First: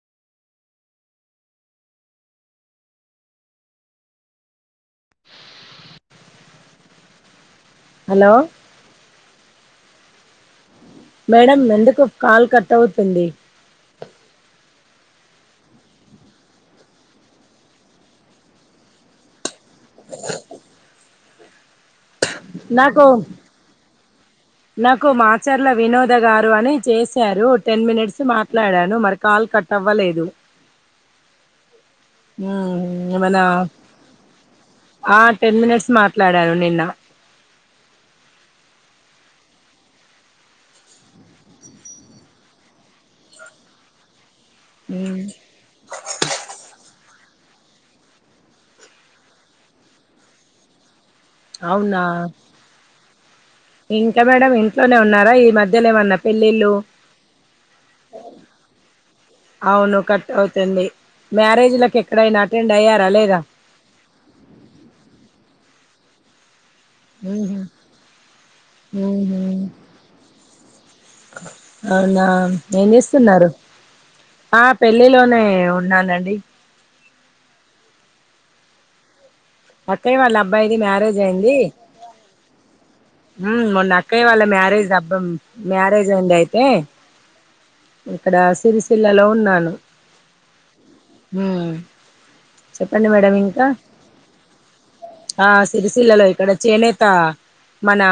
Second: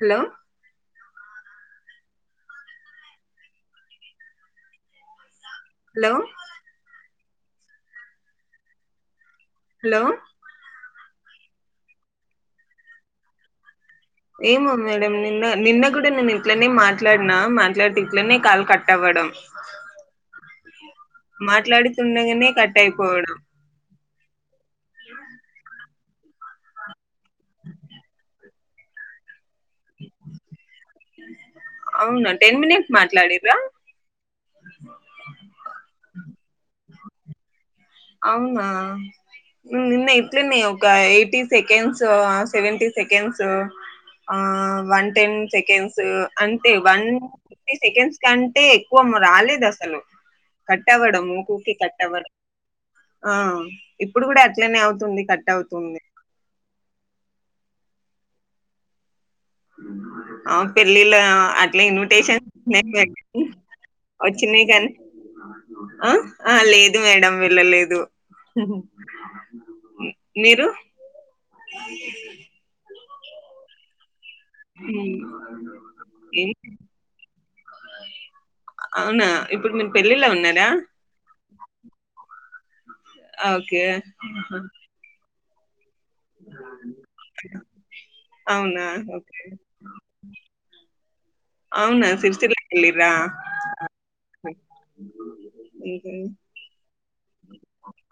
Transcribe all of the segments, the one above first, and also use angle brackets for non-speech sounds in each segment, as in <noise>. hello hello hello hello madam ఎందుకు call cut అవుతుంది ఏమో మేడం నిన్న నిన్న కూడా నేను ఇట్లనే మాట్లాడిన మాట్లాడితే ఇట్లనే కాల్ కట్టవ్వ డం మాట్లాడుతుండగా నాకు నాకు మాచర్ల వినోద గారు అని చేసి సారు టెన్ మినిట్స్ మాట్లాడాను మరి కాల్ కట్ అవ్వలేదు అవునా ఊ టెన్ మినిట్స్ ఏమన మాట్లాడిర్రా ఆ టెన్ మినిట్స్ మాట్లాడాను నిన్న అవునా నిన్న ఎట్లునై ఒక ఎయిటీ సెకండ్స్ ఆ సెవెంటీ సెకండ్స్ ఆ వన్ మ్ టెన్ సెకండ్స్ అంటే వన్ ఫిఫ్టీ సెకండ్స్ కంటే ఎక్కువ రాలేదు అసలు కట్ అవ్వడం ఉకుకే కట్ అవునా అవరు ఇంకా మేడం అట్లనే ఇంట్లోనే అవుతుంది ఉన్నారా ఈ కట్ మధ్యల అవుతుంది ఏమన్నా పెళ్లిళ్ళు అవును కట్ ఆ అవుతుంది పెళ్ళిలా అట్లే మ్యారేజ్లకు ఎక్కడైనా ఇన్విటషన్ అటెండ్ అయ్యారా లేదా <unintelligible> వచ్చినాయి కానీ ఆ ఆ లేద్ దు మేడం మ్హు వెళ్ళలేదు మ్హు మీరు అవునా ఏం చేస్తున్నారు ఆ పెళ్ళిలోనే ఉన్నానండి ఏం- అవునా ఇప్పుడు మీరు అక్కయ్య పెళ్ళిలో వాళ్ళ ఉన్నారా అబ్బాయిది మ్యారేజ్ ఊ ఓకే మొన్న అక్కయ్య వాళ్ళ మ్యారేజ్ అబ్బం మ్యారేజ్ అయింది అయితే ఇక్కడ అవునా సిరిసిల్లలో ఓకే ఉన్నాను ఊ అవునా సిరిసిల్ల చెప్పండి కెళ్ళిర్రా మేడం ఇంకా ఆ సిరిసిల్లలో ఇక్కడ చేనేత మన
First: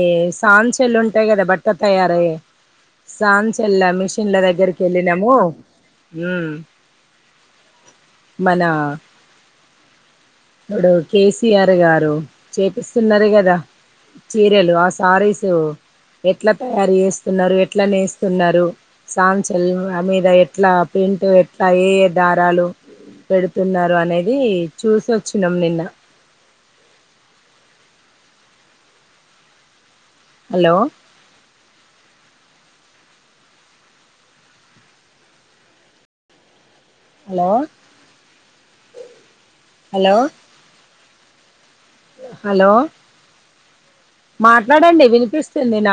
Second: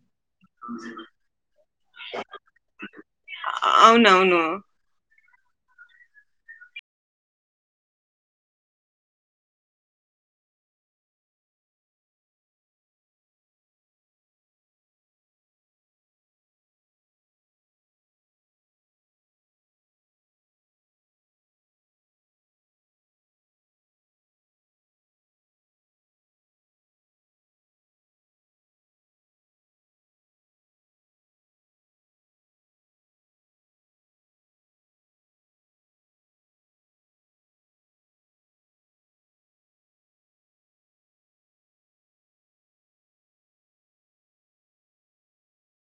ఏ సాంచిల్ల ఉంటాయి కదా బట్ట తయారయ సాంచల్ల మిషన్ల అవునవును దగ్గరికి ఎళ్ళినము మ్ మన ఇప్పుడు కేసీఆర్ గారు చేపిస్తున్నారు కదా చీరెలు ఆ సారీసు ఎట్లా తయారు చేస్తున్నారు ఎట్లా నేస్తున్నారు సాంచలం మీద ఎట్లా ప్రింట్ ఎట్లా ఏ ఏ దారాలు పెడుతున్నారు అనేది చూసి ఓచ్చినం నిన్న హలో హలో హలో హలో మాట్లాడండి వినిపిస్తుంది నాక్